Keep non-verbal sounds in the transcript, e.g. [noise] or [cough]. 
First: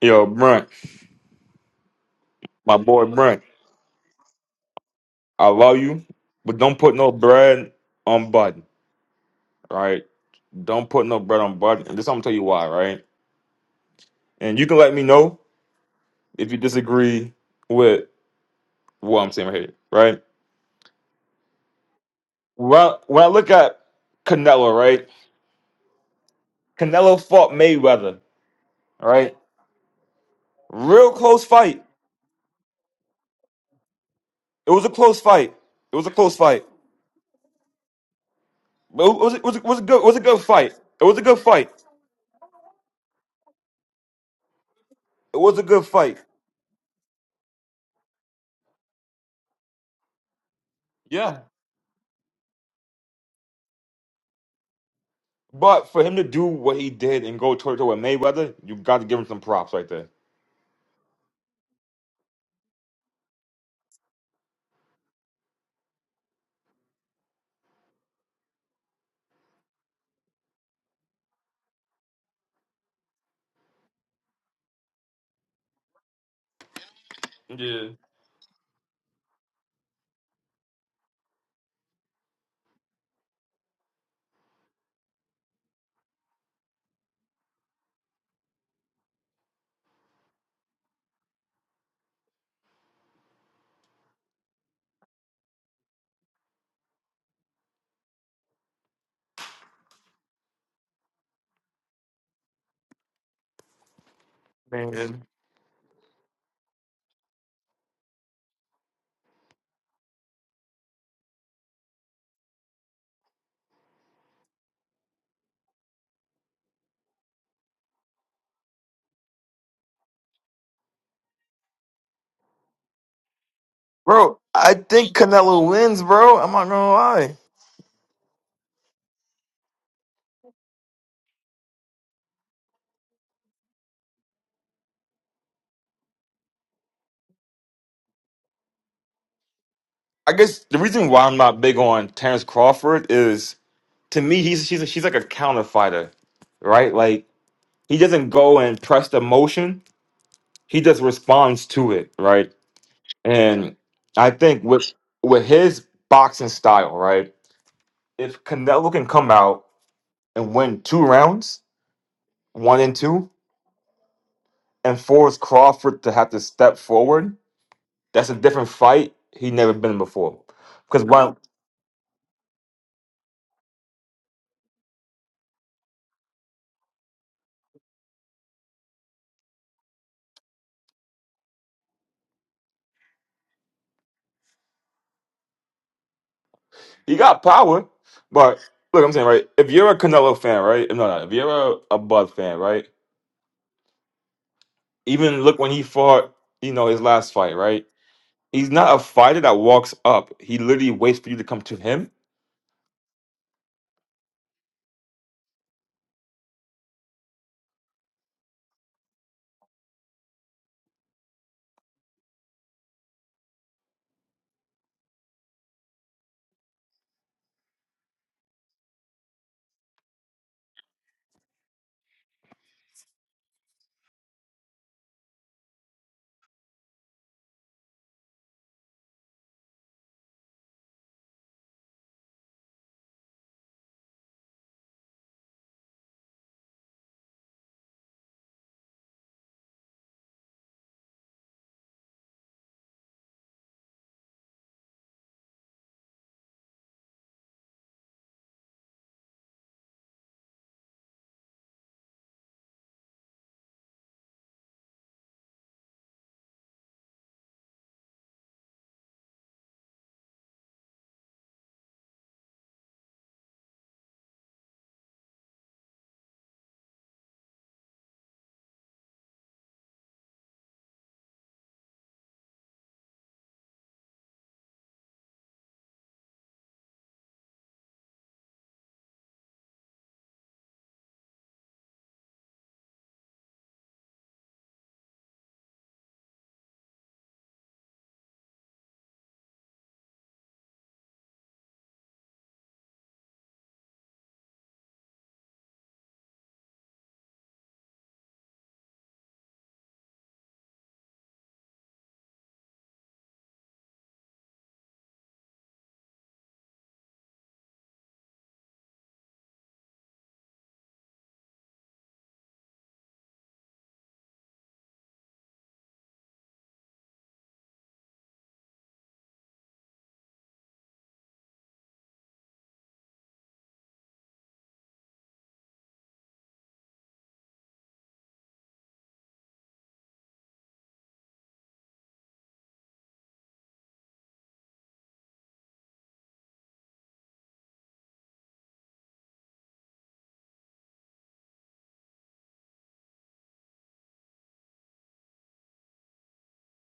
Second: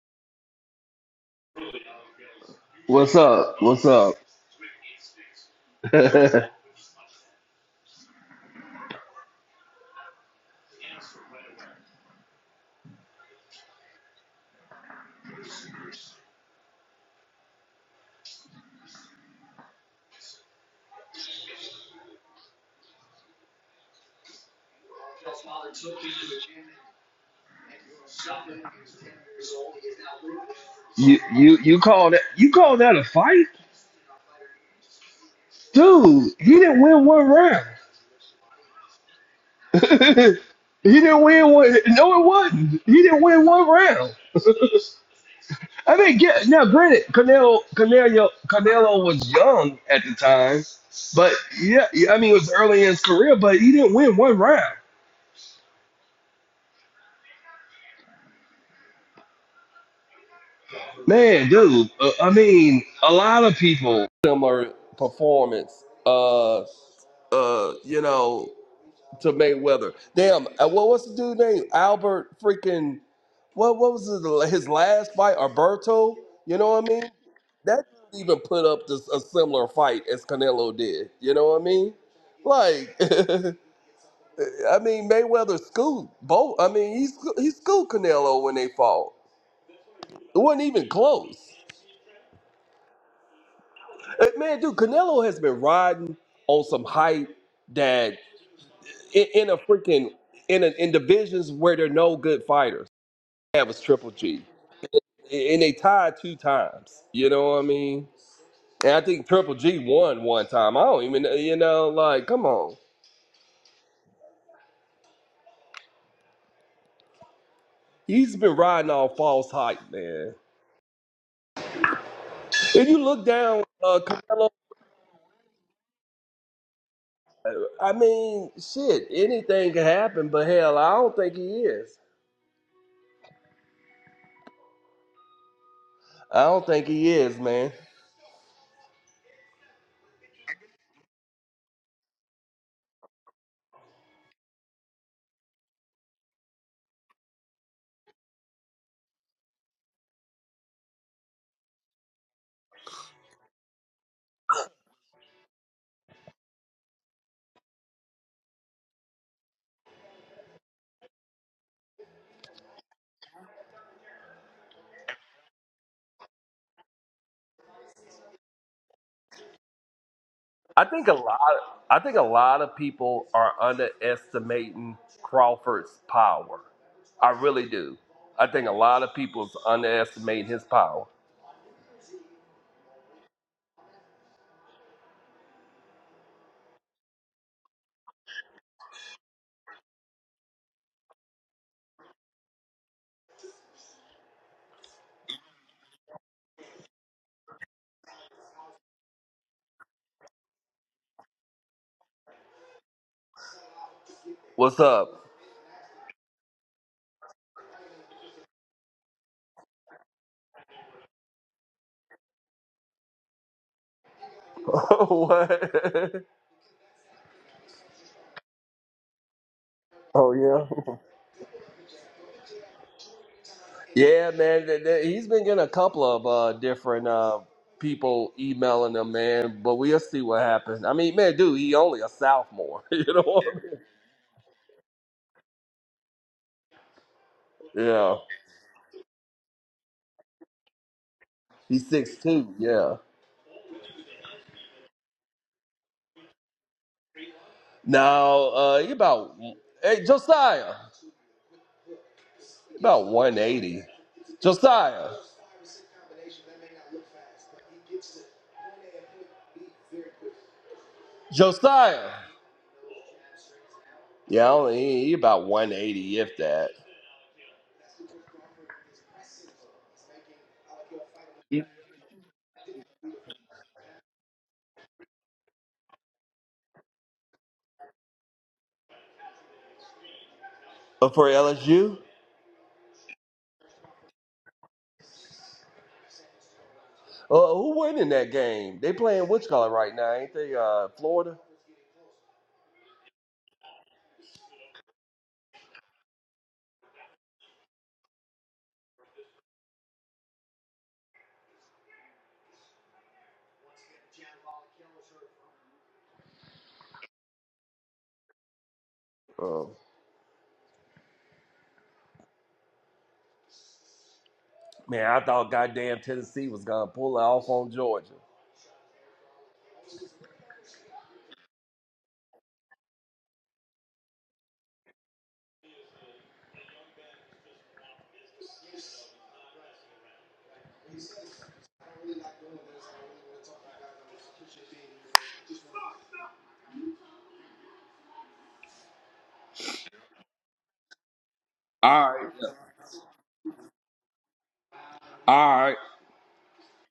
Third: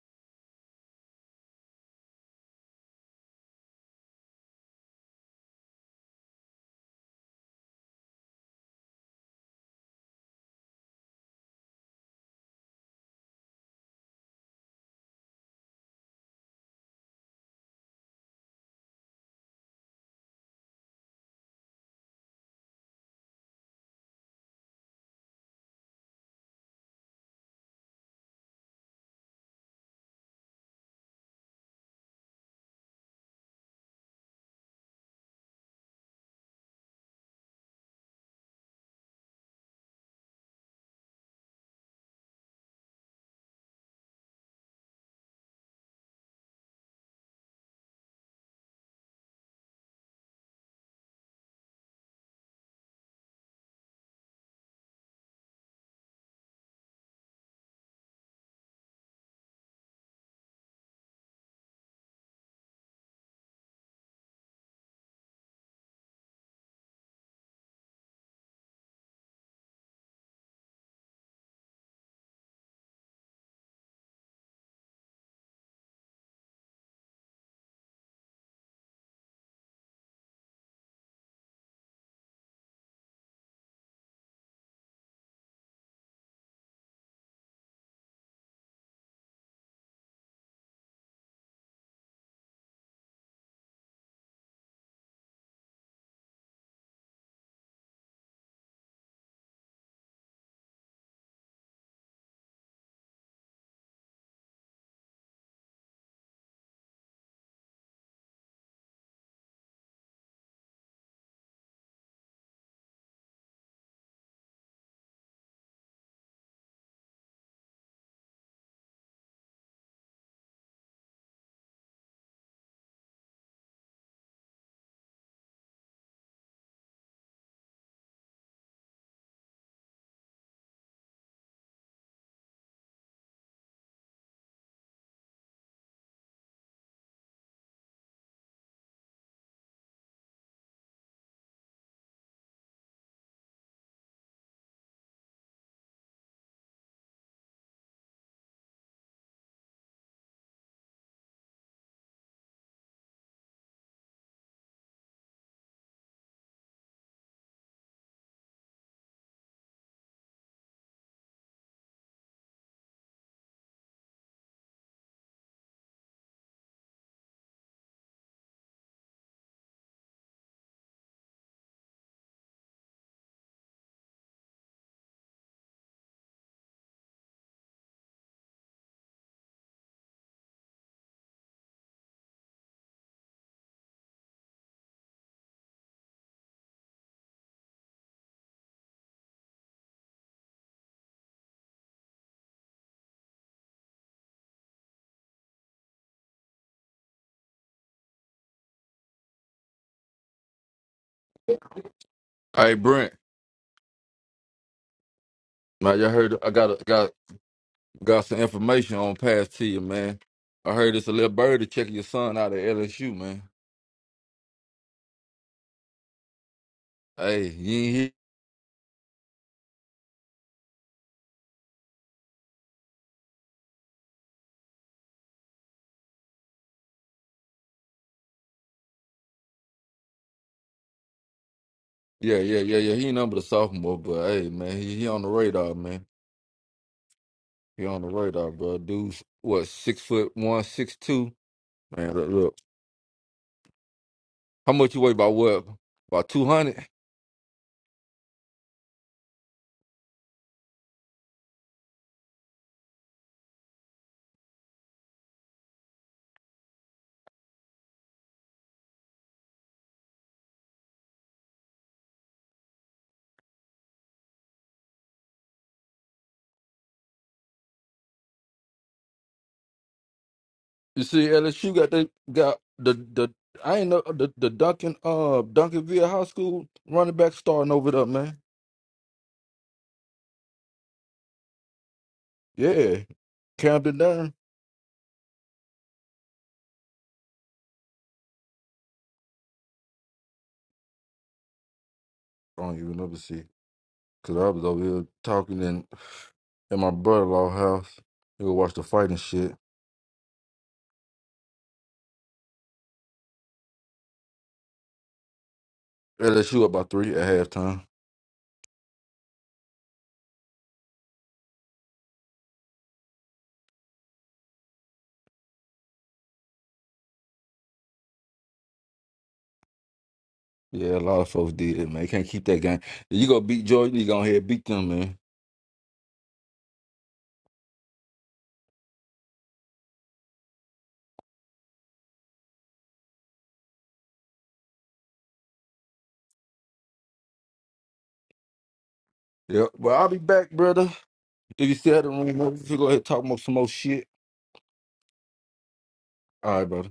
Yo, Brent, my boy What's Brent, up? What's up? I love [laughs] you, you but don't put no bread on Bud, right? Don't put no bread on Bud. And this I'm gonna tell you why, right? And you can let me know if you disagree with what I'm saying right here, right? Well, when I look at Canelo, right? Canelo fought Mayweather, right? Real close you you fight. call that you call that a fight, It was a close fight. It was a dude? close He fight. didn't win one round. But it was, it was, it was [laughs] a good, he it was a good fight. It was didn't a good win fight. one. No, it wasn't. He didn't win one round. It was a good I mean, fight. get now. Granted, Canelo Canelo Canelo was young at the time, but Yeah. yeah, yeah, I mean, it was early in his career, but he didn't win one round. But for him to do what he did and go toe to toe with Mayweather, you got to give him some props right there. Man, dude. Uh, I mean, a lot of people similar performance. Uh, uh, you know. to Mayweather. Damn, uh, what what's the dude name? Albert freaking what what was his, his last fight? Alberto, you know what I mean? That Yeah, didn't even put up this, a similar fight as Canelo did. You know what I mean? Like, [laughs] I mean Mayweather scooped both. I mean he sco- he scooped Canelo when they fought. It wasn't even close. Uh, Man, dude, Canelo has been riding on some hype that in, in a freaking in a, in divisions where there are no good fighters. That was Triple G, Man, and they tied two times. You know what I mean? And I think Triple G won one time. I don't even, you know, like, come on. He's been riding off false hype, man. If you look down, uh, Bro, Canelo, I think Canelo wins, bro. I'm not gonna lie. I mean, shit, anything can happen, but hell, I don't think he is. I don't think he is, man. I guess the reason why I'm not big on Terrence Crawford is to me he's she's she's like a counter fighter, right? Like he doesn't go and press the motion; he just responds to it, right? And I think with with his boxing style, right, if Canelo can come out and win two rounds, one and two. and force Crawford to have to step forward, that's a different fight he never been in before. I Because think a one, lot. I think a lot of people are underestimating Crawford's pop. I really do. I think a lot of. he got power, but look, I'm saying right. If you're a Canelo fan, right? No, no. If you're a, a Bud fan, right? Even look when he fought, you know, his last fight, right? He's not a fighter that walks up. He literally waits for you to come to him Hey Brent, What's up? man, y'all heard I got a, got got some information on pass to you, man. I heard it's a little birdie checking your son out at LSU, man. [laughs] what? Hey, he ain't here. Oh yeah. [laughs] Yeah, man. th- th- He's been getting a couple of uh, different uh, people emailing him, man. But we'll see what happens. I mean, man, dude, he only a Yeah, yeah, yeah, sophomore. [laughs] yeah. He You ain't know number the what I sophomore, but hey, man, he, he on the radar, man. He mean? on the Yeah. radar, bro. Dude's what six foot one, six two. He's Man, six look, two. look. yeah. how much you weigh? About what? About two hundred. Now, uh, he about... Hey, Josiah. About 180. Josiah. Josiah. Yeah, only he, he about 180, if that. You see, LSU got they got the the I ain't know the the Duncan uh Duncanville High School running back starting over there, man. Uh, for LSU? Yeah. count it down. Uh, who won in that game? They playing which color right now, ain't they? Uh, Florida? I don't even know to see. Cause I was over here talking in at my brother in law house. He would watch the fight and shit. LSU up by three at halftime. Oh. Man, I thought goddamn Tennessee was gonna pull it off on Georgia. Yeah, a lot of folks did, man. Can't keep that game. If you go beat Jordan, you go to ahead and beat them, man. Yep. But I'll be back, brother. If you still have the room, open, if you go ahead and talk more some more shit. All right, brother.